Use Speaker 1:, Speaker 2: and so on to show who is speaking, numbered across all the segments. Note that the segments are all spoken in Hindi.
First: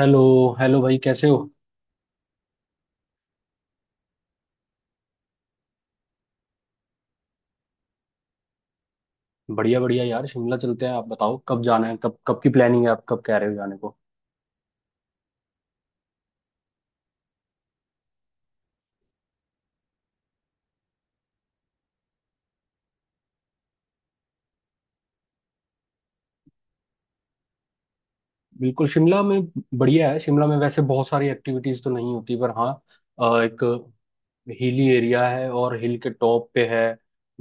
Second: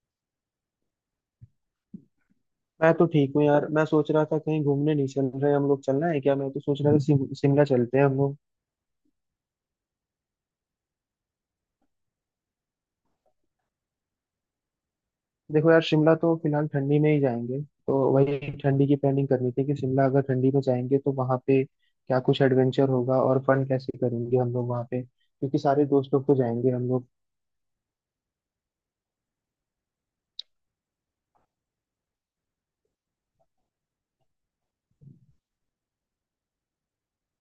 Speaker 1: हेलो। हेलो भाई, कैसे हो?
Speaker 2: मैं तो ठीक हूँ यार। मैं सोच रहा था, कहीं घूमने नहीं चल रहे हम लोग। चलना है क्या? मैं तो सोच रहा था शिमला चलते हैं हम लोग।
Speaker 1: बढ़िया बढ़िया यार, शिमला चलते हैं। आप बताओ कब जाना है, कब कब की प्लानिंग है? आप कब कह रहे हो जाने को?
Speaker 2: देखो यार, शिमला तो फिलहाल ठंडी में ही जाएंगे। तो वही ठंडी की प्लानिंग करनी थी कि शिमला अगर ठंडी में जाएंगे तो वहाँ पे क्या कुछ एडवेंचर होगा और फन कैसे करेंगे हम लोग वहाँ पे, क्योंकि सारे दोस्त लोग तो जाएंगे हम लोग।
Speaker 1: बिल्कुल शिमला में। बढ़िया है शिमला में, वैसे बहुत सारी एक्टिविटीज तो नहीं होती, पर हाँ एक हिली एरिया है और हिल के टॉप पे है।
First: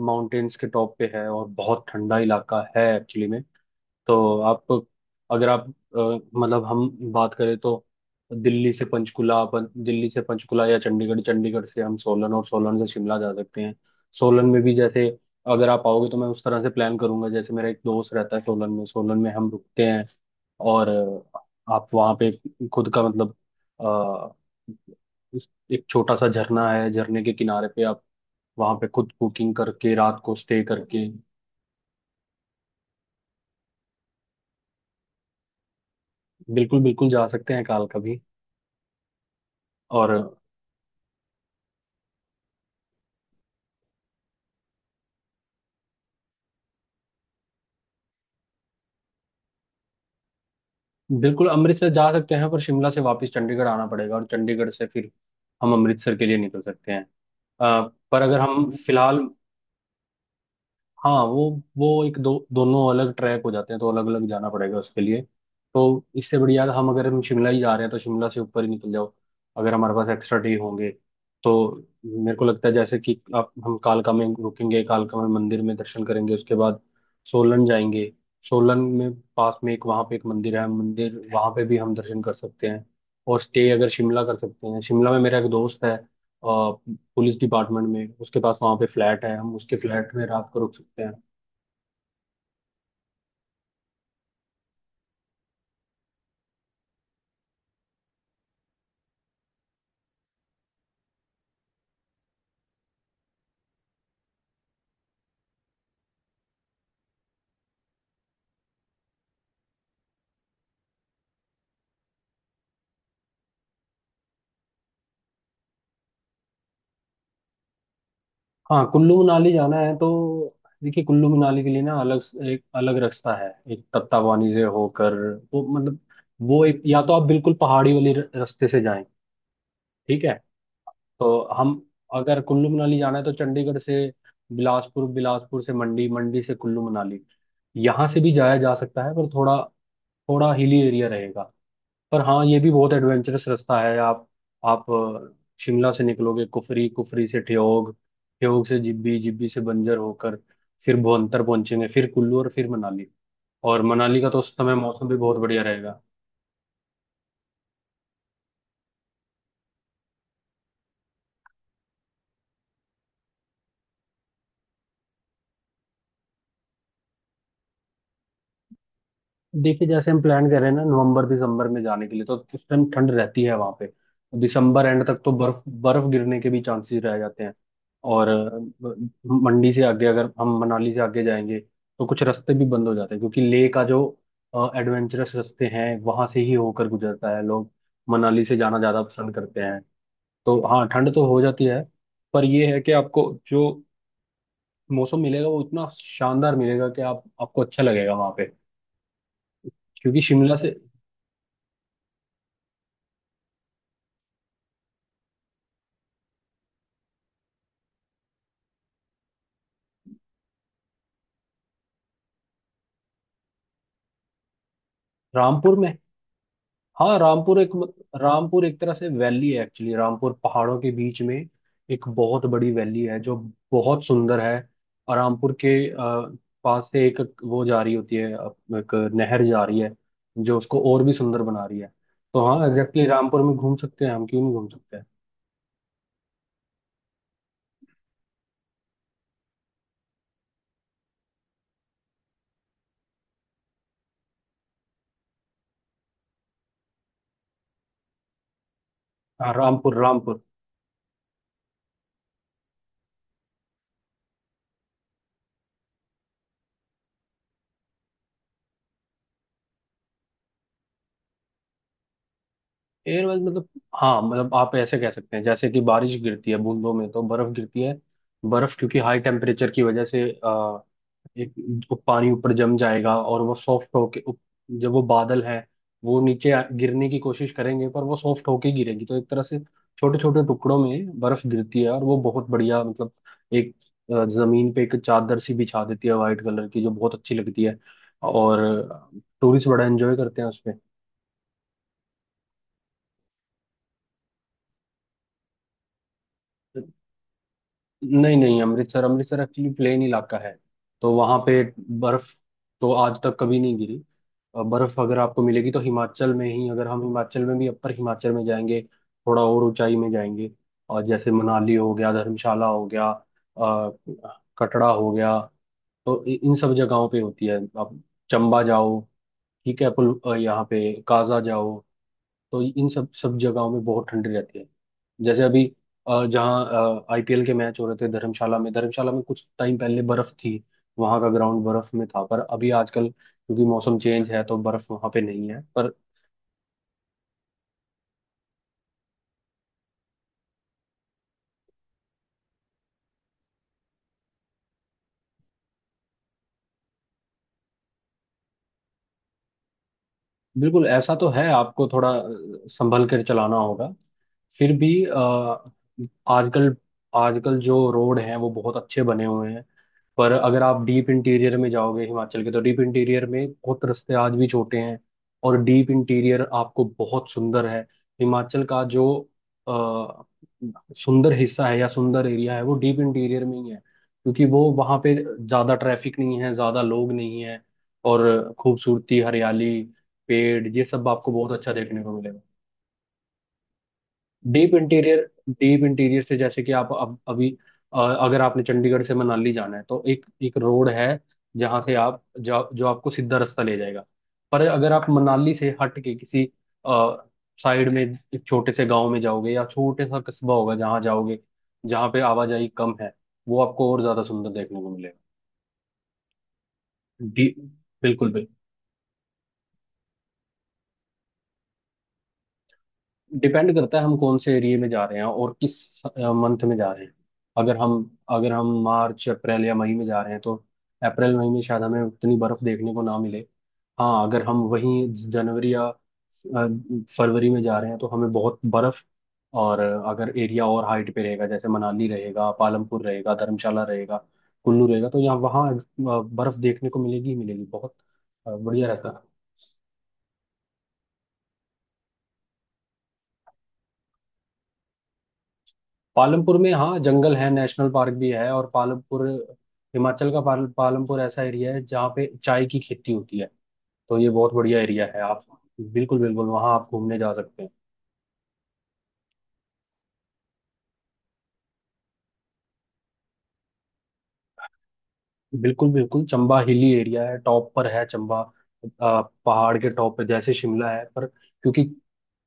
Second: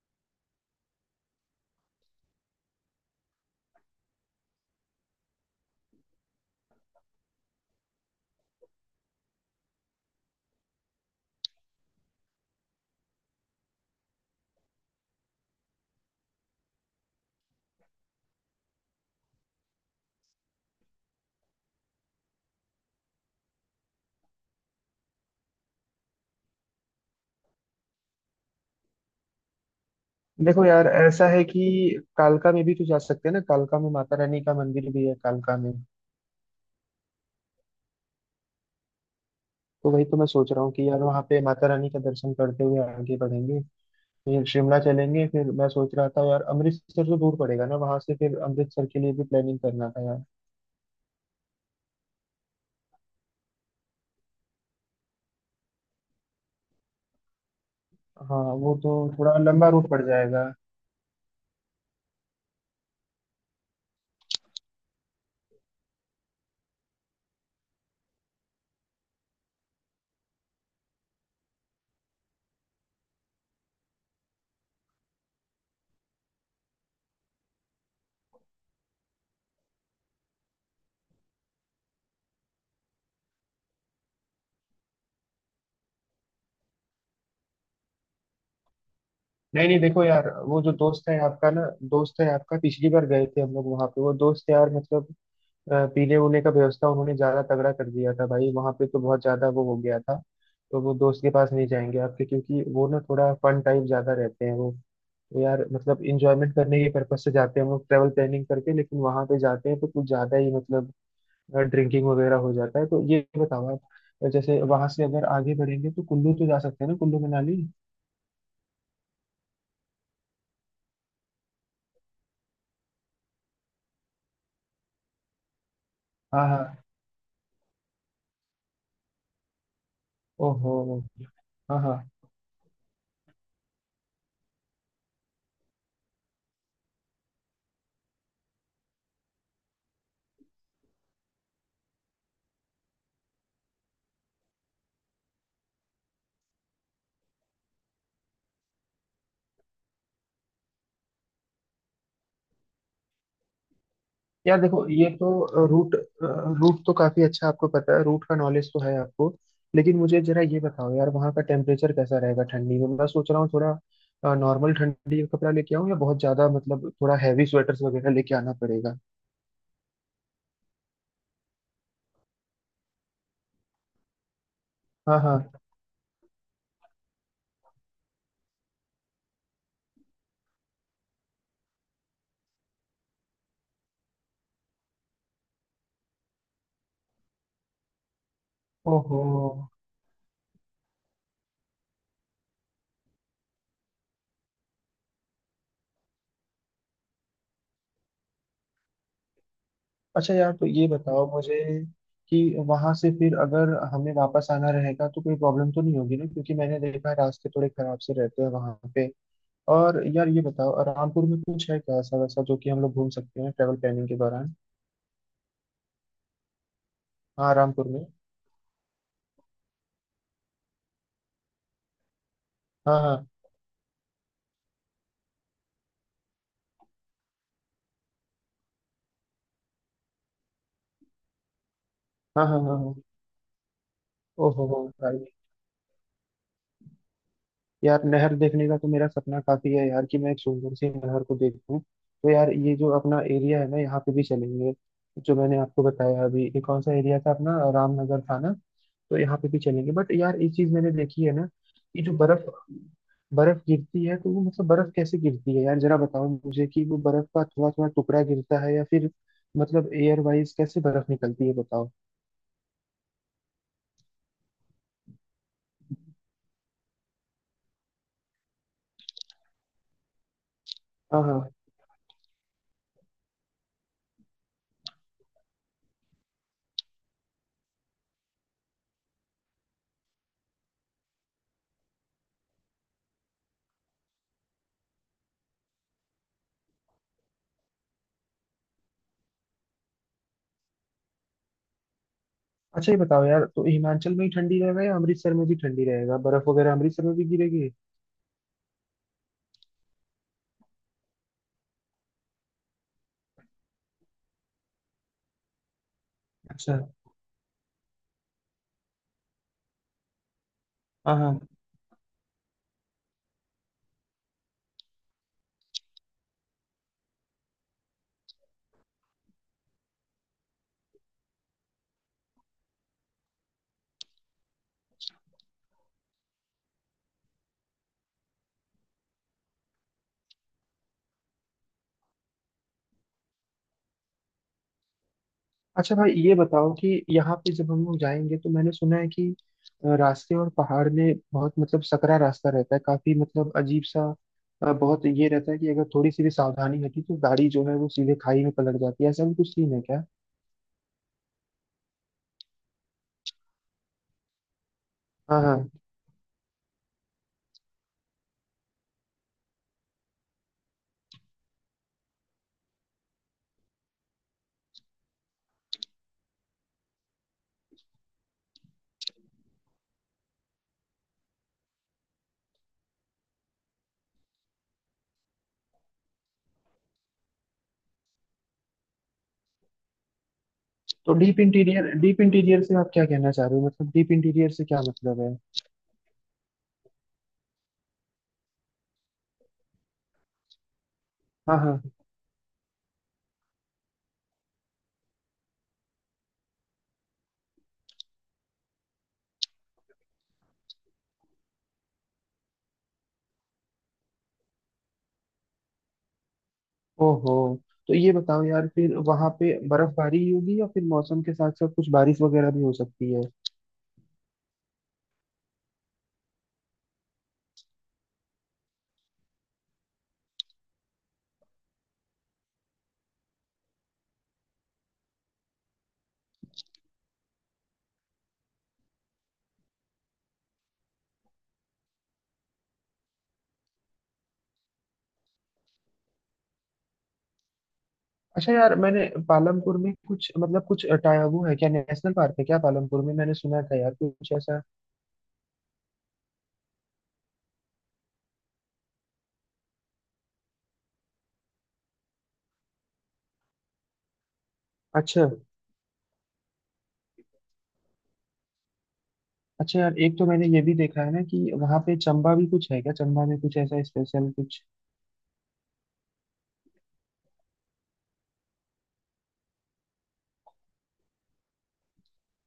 Speaker 1: माउंटेन्स के टॉप पे है और बहुत ठंडा इलाका है एक्चुअली में। तो आप अगर आप मतलब हम बात करें तो दिल्ली से पंचकुला, अपन दिल्ली से पंचकुला या चंडीगढ़, चंडीगढ़ से हम सोलन और सोलन से शिमला जा सकते हैं। सोलन में भी जैसे अगर आप आओगे तो मैं उस तरह से प्लान करूंगा। जैसे मेरा एक दोस्त रहता है सोलन में, सोलन में हम रुकते हैं। और आप वहाँ पे खुद का मतलब अ, एक छोटा सा झरना है, झरने के किनारे पे आप वहाँ पे खुद कुकिंग करके रात को स्टे
Speaker 2: देखो यार,
Speaker 1: करके।
Speaker 2: ऐसा है कि कालका में भी तो जा सकते हैं ना। कालका में माता रानी का मंदिर भी है कालका में।
Speaker 1: बिल्कुल बिल्कुल, जा सकते हैं काल का भी।
Speaker 2: तो वही
Speaker 1: और
Speaker 2: तो मैं सोच रहा हूँ कि यार वहाँ पे माता रानी का दर्शन करते हुए आगे बढ़ेंगे, फिर शिमला चलेंगे। फिर मैं सोच रहा था यार, अमृतसर तो दूर पड़ेगा ना वहां से। फिर अमृतसर के लिए भी प्लानिंग करना था यार।
Speaker 1: बिल्कुल अमृतसर जा सकते हैं, पर शिमला से वापस चंडीगढ़ आना पड़ेगा और चंडीगढ़ से फिर हम अमृतसर के लिए निकल सकते हैं। अ, पर अगर
Speaker 2: हाँ,
Speaker 1: हम
Speaker 2: वो तो
Speaker 1: फिलहाल,
Speaker 2: थोड़ा लंबा रूट पड़ जाएगा।
Speaker 1: हाँ वो एक दो दोनों अलग ट्रैक हो जाते हैं, तो अलग अलग जाना पड़ेगा उसके लिए। तो इससे बढ़िया हम अगर हम शिमला ही जा रहे हैं तो शिमला से ऊपर ही निकल जाओ। अगर हमारे पास एक्स्ट्रा डे होंगे तो मेरे को लगता है जैसे कि आप, हम कालका में रुकेंगे, कालका में मंदिर में दर्शन करेंगे, उसके बाद सोलन जाएंगे। सोलन में पास में एक वहाँ पे एक मंदिर है, मंदिर वहाँ पे भी हम दर्शन कर सकते हैं। और स्टे अगर शिमला कर सकते हैं, शिमला में मेरा एक दोस्त है पुलिस डिपार्टमेंट में, उसके पास वहाँ पे फ्लैट है, हम
Speaker 2: नहीं
Speaker 1: उसके
Speaker 2: नहीं, देखो
Speaker 1: फ्लैट में
Speaker 2: यार,
Speaker 1: रात को
Speaker 2: वो जो
Speaker 1: रुक सकते
Speaker 2: दोस्त
Speaker 1: हैं।
Speaker 2: है आपका ना, दोस्त है आपका, पिछली बार गए थे हम लोग वहां पे, वो दोस्त यार, मतलब पीने उने का व्यवस्था उन्होंने ज्यादा तगड़ा कर दिया था भाई। वहां पे तो बहुत ज्यादा वो हो गया था। तो वो दोस्त के पास नहीं जाएंगे आपके, क्योंकि वो ना थोड़ा फन टाइप ज्यादा रहते हैं वो। तो यार, मतलब इंजॉयमेंट करने के पर्पज से जाते हैं हम लोग, ट्रेवल प्लानिंग करके, लेकिन वहां पे जाते हैं तो कुछ ज्यादा ही मतलब ड्रिंकिंग वगैरह हो जाता है। तो ये बताओ आप, जैसे वहां से अगर आगे बढ़ेंगे तो कुल्लू तो जा सकते हैं ना, कुल्लू मनाली।
Speaker 1: हाँ कुल्लू मनाली जाना है तो देखिए कुल्लू मनाली के लिए ना अलग एक अलग रास्ता है, एक तत्तावानी से होकर। वो मतलब
Speaker 2: हाँ
Speaker 1: वो
Speaker 2: हाँ।
Speaker 1: एक, या तो आप बिल्कुल पहाड़ी वाले रास्ते से जाएं। ठीक है,
Speaker 2: ओहो।
Speaker 1: तो
Speaker 2: हाँ
Speaker 1: हम
Speaker 2: हाँ।
Speaker 1: अगर कुल्लू मनाली जाना है तो चंडीगढ़ से बिलासपुर, बिलासपुर से मंडी, मंडी से कुल्लू मनाली। यहाँ से भी जाया जा सकता है, पर थोड़ा थोड़ा हिली एरिया रहेगा। पर हाँ, ये भी बहुत एडवेंचरस रास्ता है। आप आप अ, शिमला से निकलोगे कुफरी, कुफरी से ठियोग, ठियोग से जिब्बी, जिब्बी से बंजर होकर फिर भुवंतर पहुंचेंगे, फिर कुल्लू और फिर मनाली। और मनाली का तो उस
Speaker 2: यार
Speaker 1: समय
Speaker 2: देखो,
Speaker 1: मौसम
Speaker 2: ये
Speaker 1: भी बहुत बढ़िया
Speaker 2: तो रूट,
Speaker 1: रहेगा।
Speaker 2: रूट तो काफी अच्छा। आपको पता है, रूट का नॉलेज तो है आपको। लेकिन मुझे जरा ये बताओ यार, वहाँ का टेम्परेचर कैसा रहेगा ठंडी में? मैं सोच रहा हूँ थोड़ा नॉर्मल ठंडी का कपड़ा लेके आऊँ, या बहुत ज्यादा मतलब थोड़ा हैवी स्वेटर्स वगैरह लेके आना पड़ेगा?
Speaker 1: देखिए जैसे हम प्लान कर रहे हैं ना नवंबर दिसंबर में जाने के लिए, तो उस टाइम ठंड रहती है वहां पे। दिसंबर एंड
Speaker 2: हाँ
Speaker 1: तक तो
Speaker 2: हाँ।
Speaker 1: बर्फ बर्फ गिरने के भी चांसेस रह जाते हैं। और मंडी से आगे अगर हम मनाली से आगे जाएंगे तो कुछ रास्ते भी बंद हो जाते हैं, क्योंकि लेह का जो एडवेंचरस रास्ते हैं वहां से ही होकर गुजरता है। लोग मनाली से जाना ज्यादा
Speaker 2: ओहो।
Speaker 1: पसंद करते हैं। तो हाँ, ठंड तो हो जाती है, पर ये है कि आपको जो मौसम मिलेगा वो इतना शानदार मिलेगा कि आप आपको अच्छा लगेगा वहां पे, क्योंकि
Speaker 2: अच्छा यार,
Speaker 1: शिमला
Speaker 2: तो
Speaker 1: से।
Speaker 2: ये बताओ मुझे कि वहां से फिर अगर हमें वापस आना रहेगा तो कोई प्रॉब्लम तो नहीं होगी ना, क्योंकि मैंने देखा है रास्ते थोड़े खराब से रहते हैं वहां पे। और यार ये बताओ, रामपुर में कुछ है क्या ऐसा वैसा जो कि हम लोग घूम सकते हैं ट्रेवल प्लानिंग के दौरान?
Speaker 1: रामपुर में, हाँ
Speaker 2: हाँ,
Speaker 1: रामपुर एक,
Speaker 2: रामपुर में।
Speaker 1: रामपुर एक तरह से वैली है एक्चुअली। रामपुर पहाड़ों के बीच में एक बहुत बड़ी
Speaker 2: हाँ
Speaker 1: वैली है,
Speaker 2: हाँ
Speaker 1: जो बहुत सुंदर है। और रामपुर के पास से एक वो जा रही होती है, एक नहर जा रही है, जो उसको और भी सुंदर बना रही है। तो
Speaker 2: हाँ हाँ।
Speaker 1: हाँ,
Speaker 2: हाँ हाँ।
Speaker 1: एग्जैक्टली रामपुर में घूम सकते हैं हम, क्यों नहीं घूम
Speaker 2: ओहो हो।
Speaker 1: सकते हैं।
Speaker 2: यार नहर देखने का तो मेरा सपना काफी है यार, कि मैं एक सुंदर सी नहर को देखूं। तो यार ये जो अपना एरिया है ना, यहाँ पे भी चलेंगे। जो मैंने आपको बताया अभी, ये कौन सा एरिया था, अपना रामनगर था ना, तो यहाँ पे
Speaker 1: हाँ
Speaker 2: भी चलेंगे।
Speaker 1: रामपुर
Speaker 2: बट
Speaker 1: रामपुर।
Speaker 2: यार एक चीज मैंने देखी है ना, कि जो बर्फ बर्फ गिरती है तो वो मतलब बर्फ कैसे गिरती है यार? जरा बताओ मुझे कि वो बर्फ का थोड़ा थोड़ा टुकड़ा गिरता है या फिर, मतलब एयर वाइज कैसे बर्फ निकलती है, बताओ।
Speaker 1: एयरवेल मतलब, हाँ मतलब आप ऐसे कह सकते हैं जैसे कि बारिश गिरती है बूंदों में, तो बर्फ गिरती है। बर्फ क्योंकि हाई टेम्परेचर की वजह से
Speaker 2: हाँ हाँ।
Speaker 1: एक, वो पानी ऊपर जम जाएगा और वो सॉफ्ट होके जब वो बादल है, वो नीचे गिरने की कोशिश करेंगे, पर वो सॉफ्ट होके गिरेगी तो एक तरह से छोटे छोटे टुकड़ों में बर्फ गिरती है। और वो बहुत बढ़िया मतलब एक, जमीन पे एक चादर सी बिछा देती है वाइट कलर की, जो बहुत अच्छी लगती है। और टूरिस्ट बड़ा एंजॉय करते हैं उसपे।
Speaker 2: अच्छा ये बताओ यार, तो हिमाचल में ही ठंडी रहेगा या अमृतसर में भी ठंडी रहेगा? बर्फ वगैरह अमृतसर में भी गिरेगी?
Speaker 1: नहीं नहीं, अमृतसर, अमृतसर एक्चुअली प्लेन इलाका है, तो वहां पे बर्फ तो आज तक कभी नहीं गिरी। बर्फ अगर आपको मिलेगी तो हिमाचल में ही,
Speaker 2: अच्छा।
Speaker 1: अगर हम हिमाचल में भी अपर हिमाचल में जाएंगे, थोड़ा और ऊंचाई में जाएंगे। और
Speaker 2: हाँ
Speaker 1: जैसे
Speaker 2: हाँ।
Speaker 1: मनाली हो गया, धर्मशाला हो गया, कटरा हो गया, तो इन सब जगहों पे होती है। आप चंबा जाओ, ठीक है, पुल यहाँ पे, काजा जाओ, तो इन सब सब जगहों में बहुत ठंडी रहती है। जैसे अभी जहाँ आईपीएल के मैच हो रहे थे धर्मशाला में, धर्मशाला में कुछ टाइम पहले बर्फ थी, वहां का ग्राउंड बर्फ में था। पर अभी आजकल क्योंकि मौसम चेंज है तो बर्फ वहां पे नहीं है, पर
Speaker 2: अच्छा भाई ये बताओ कि यहाँ पे जब हम लोग जाएंगे तो मैंने सुना है कि रास्ते और पहाड़ में बहुत मतलब सकरा रास्ता रहता है, काफी मतलब अजीब सा। बहुत ये रहता है कि अगर थोड़ी सी भी सावधानी हटी तो गाड़ी जो है वो सीधे खाई में पलट जाती है, ऐसा भी कुछ सीन है क्या?
Speaker 1: बिल्कुल ऐसा तो है, आपको थोड़ा संभल कर चलाना होगा। फिर भी
Speaker 2: हाँ हाँ।
Speaker 1: आजकल, आजकल जो रोड हैं वो बहुत अच्छे बने हुए हैं। पर अगर आप डीप इंटीरियर में जाओगे हिमाचल के, तो डीप इंटीरियर में बहुत रास्ते आज भी छोटे हैं। और डीप इंटीरियर आपको बहुत सुंदर है, हिमाचल का जो आ, सुंदर हिस्सा है या सुंदर एरिया है वो डीप इंटीरियर में ही है, क्योंकि वो वहाँ पे ज़्यादा ट्रैफिक नहीं है, ज़्यादा लोग नहीं है। और खूबसूरती, हरियाली, पेड़, ये सब
Speaker 2: तो
Speaker 1: आपको
Speaker 2: डीप
Speaker 1: बहुत अच्छा
Speaker 2: इंटीरियर,
Speaker 1: देखने को
Speaker 2: डीप
Speaker 1: मिलेगा।
Speaker 2: इंटीरियर से आप क्या कहना चाह रहे हो? मतलब डीप इंटीरियर से
Speaker 1: डीप
Speaker 2: क्या मतलब
Speaker 1: इंटीरियर,
Speaker 2: है?
Speaker 1: डीप इंटीरियर से जैसे कि आप अब अभी अ, अगर आपने चंडीगढ़ से मनाली जाना है तो एक एक रोड है
Speaker 2: हाँ
Speaker 1: जहां
Speaker 2: हाँ।
Speaker 1: से आप, जो जो आपको सीधा रास्ता ले जाएगा। पर अगर आप मनाली से हट के किसी साइड में एक छोटे से गांव में जाओगे, या छोटे सा कस्बा होगा जहां जाओगे, जहां पे आवाजाही कम है, वो आपको और ज्यादा सुंदर देखने को मिलेगा।
Speaker 2: ओहो।
Speaker 1: डी
Speaker 2: तो ये
Speaker 1: बिल्कुल
Speaker 2: बताओ
Speaker 1: बिल्कुल,
Speaker 2: यार, फिर वहां पे बर्फबारी ही होगी या फिर मौसम के साथ साथ कुछ बारिश वगैरह भी हो सकती है?
Speaker 1: डिपेंड करता है हम कौन से एरिया में जा रहे हैं और किस मंथ में जा रहे हैं। अगर हम अगर हम मार्च अप्रैल या मई में जा रहे हैं तो अप्रैल मई में शायद हमें उतनी बर्फ देखने को ना मिले। हाँ, अगर हम वहीं जनवरी या फरवरी में जा रहे हैं तो हमें बहुत बर्फ। और अगर एरिया और हाइट पे रहेगा, जैसे मनाली रहेगा, पालमपुर रहेगा, धर्मशाला रहेगा, कुल्लू रहेगा, तो यहाँ वहाँ बर्फ देखने को मिलेगी ही मिलेगी बहुत।
Speaker 2: अच्छा यार,
Speaker 1: बढ़िया
Speaker 2: मैंने
Speaker 1: रहता है
Speaker 2: पालमपुर में कुछ मतलब कुछ टाया वो है क्या, नेशनल पार्क है क्या पालमपुर में? मैंने सुना था यार कुछ ऐसा।
Speaker 1: पालमपुर में, हाँ जंगल है, नेशनल पार्क भी है। और पालमपुर, हिमाचल का पालमपुर ऐसा एरिया है जहाँ पे चाय की खेती होती है। तो ये बहुत बढ़िया एरिया है
Speaker 2: अच्छा।
Speaker 1: आप, बिल्कुल बिल्कुल वहाँ आप घूमने जा सकते हैं।
Speaker 2: अच्छा यार, एक तो मैंने ये भी देखा है ना कि वहां पे चंबा भी कुछ है क्या? चंबा में कुछ ऐसा स्पेशल कुछ?
Speaker 1: बिल्कुल बिल्कुल, चंबा हिली एरिया है, टॉप पर है चंबा। पहाड़ के टॉप पे, जैसे शिमला है, पर क्योंकि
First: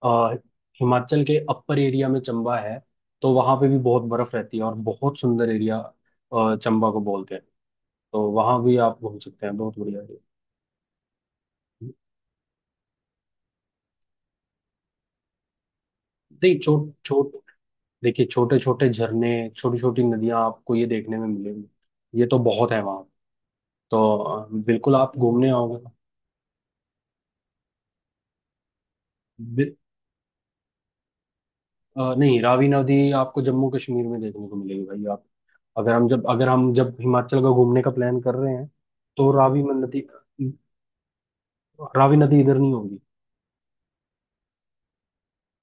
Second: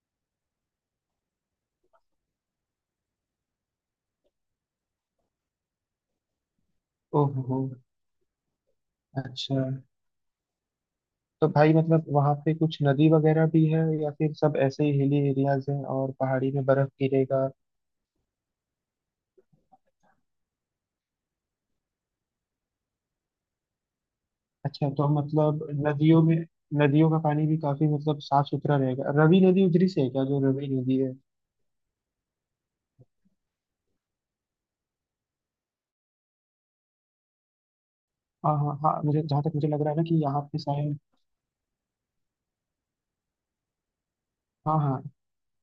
Speaker 1: आ, हिमाचल के अपर एरिया में चंबा है, तो वहाँ पे भी बहुत बर्फ रहती है। और बहुत सुंदर एरिया चंबा को बोलते हैं।
Speaker 2: ओहो।
Speaker 1: तो वहाँ भी आप घूम सकते हैं,
Speaker 2: अच्छा।
Speaker 1: बहुत बढ़िया एरिया।
Speaker 2: तो भाई मतलब वहां पे कुछ नदी वगैरह भी है या फिर सब ऐसे ही हिली एरियाज हैं और पहाड़ी
Speaker 1: नहीं,
Speaker 2: में बर्फ
Speaker 1: छोट छोट
Speaker 2: गिरेगा?
Speaker 1: देखिए छोटे छोटे झरने, छोटी छोटी नदियां आपको ये देखने में मिलेंगी, ये तो बहुत है वहाँ। तो
Speaker 2: अच्छा,
Speaker 1: बिल्कुल
Speaker 2: तो
Speaker 1: आप घूमने
Speaker 2: मतलब
Speaker 1: आओगे तो।
Speaker 2: नदियों में, नदियों का पानी भी काफी मतलब साफ सुथरा रहेगा? रवि नदी
Speaker 1: बि-
Speaker 2: उधरी से है क्या, जो रवि नदी है?
Speaker 1: नहीं, रावी नदी आपको जम्मू कश्मीर में देखने को मिलेगी भाई। आप अगर हम जब, हिमाचल का घूमने का प्लान कर रहे
Speaker 2: हाँ
Speaker 1: हैं
Speaker 2: हाँ हाँ, मुझे
Speaker 1: तो
Speaker 2: जहाँ तक
Speaker 1: रावी
Speaker 2: मुझे
Speaker 1: में
Speaker 2: लग रहा है
Speaker 1: नदी,
Speaker 2: ना कि यहाँ पे शायद।
Speaker 1: रावी नदी इधर नहीं होगी।
Speaker 2: हाँ हाँ।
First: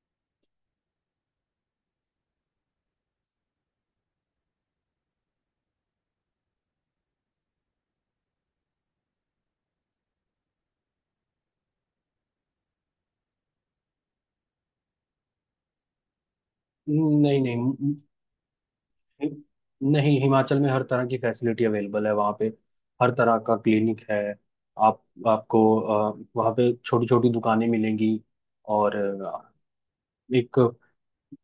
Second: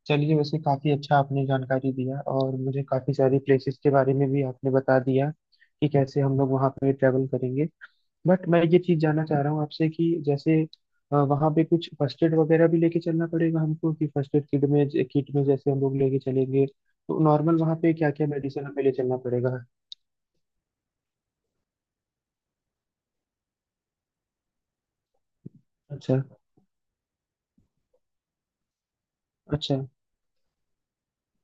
Speaker 2: चलिए, वैसे काफी अच्छा आपने जानकारी दिया, और मुझे काफी सारी प्लेसेस के बारे में भी आपने बता दिया कि कैसे हम लोग वहाँ पे ट्रेवल करेंगे। बट मैं ये चीज जानना चाह रहा हूँ आपसे कि जैसे वहाँ पे कुछ फर्स्ट एड वगैरह भी लेके चलना पड़ेगा हमको? कि फर्स्ट एड किट में, किट में जैसे हम लोग लेके चलेंगे, तो
Speaker 1: नहीं
Speaker 2: नॉर्मल
Speaker 1: नहीं,
Speaker 2: वहाँ पे क्या क्या मेडिसिन हमें ले चलना
Speaker 1: हि-
Speaker 2: पड़ेगा?
Speaker 1: नहीं, हिमाचल में हर तरह की फैसिलिटी अवेलेबल है वहाँ पे, हर तरह का क्लिनिक है। आप, आपको
Speaker 2: अच्छा।
Speaker 1: वहाँ पे छोटी छोटी दुकानें मिलेंगी। और
Speaker 2: अच्छा
Speaker 1: एक,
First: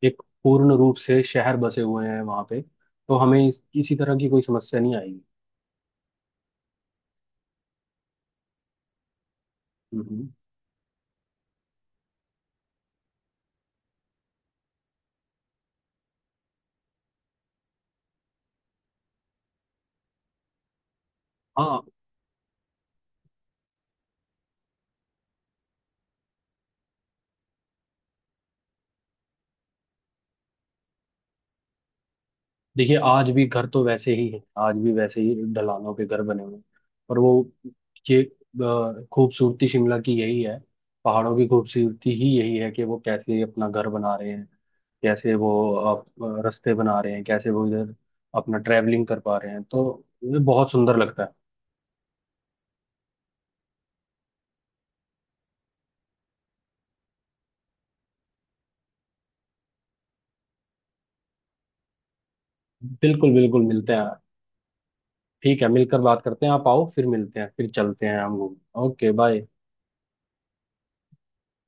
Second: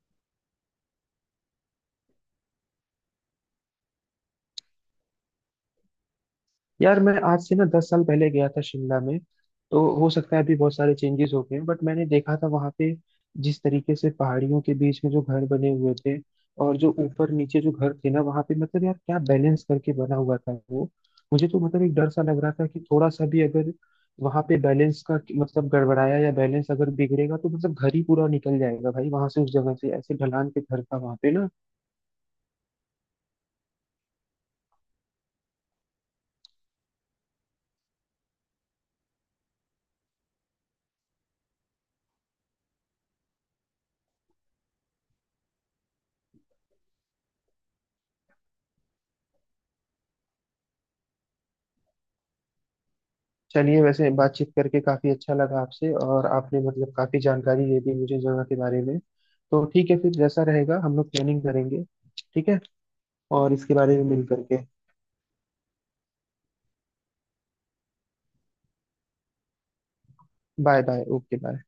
Speaker 1: एक पूर्ण रूप से शहर बसे हुए हैं वहाँ पे, तो हमें किसी तरह की कोई समस्या नहीं आएगी।
Speaker 2: यार, मैं आज से ना 10 साल पहले गया था शिमला में, तो हो
Speaker 1: हम्म,
Speaker 2: सकता है अभी बहुत सारे चेंजेस हो गए हैं। बट मैंने देखा था वहाँ पे जिस तरीके से पहाड़ियों के बीच में जो घर बने हुए थे, और जो ऊपर नीचे जो घर थे ना वहाँ पे, मतलब यार क्या बैलेंस करके बना हुआ था वो। मुझे तो
Speaker 1: हाँ,
Speaker 2: मतलब एक डर सा लग रहा था कि थोड़ा सा भी अगर वहाँ पे बैलेंस का मतलब गड़बड़ाया, या बैलेंस अगर बिगड़ेगा, तो मतलब घर ही पूरा निकल जाएगा भाई वहां से, उस जगह से। ऐसे ढलान के घर था वहाँ पे ना।
Speaker 1: देखिए आज भी घर तो वैसे ही है, आज भी वैसे ही ढलानों के घर बने हुए हैं। पर वो, ये खूबसूरती शिमला की यही है, पहाड़ों की खूबसूरती ही यही है कि वो कैसे अपना घर बना रहे हैं, कैसे वो रास्ते बना रहे हैं, कैसे वो इधर अपना ट्रैवलिंग कर पा रहे हैं। तो ये बहुत सुंदर लगता है।
Speaker 2: चलिए, वैसे बातचीत करके काफी अच्छा लगा आपसे, और आपने मतलब काफी जानकारी दे दी मुझे जगह के बारे में। तो ठीक है, फिर जैसा रहेगा हम लोग प्लानिंग करेंगे। ठीक है।
Speaker 1: बिल्कुल
Speaker 2: और
Speaker 1: बिल्कुल,
Speaker 2: इसके
Speaker 1: मिलते
Speaker 2: बारे में
Speaker 1: हैं।
Speaker 2: मिल करके।
Speaker 1: ठीक है, मिलकर बात करते हैं। आप आओ, फिर मिलते हैं, फिर चलते हैं हम घूमने। Okay bye.
Speaker 2: Bye bye. Okay bye.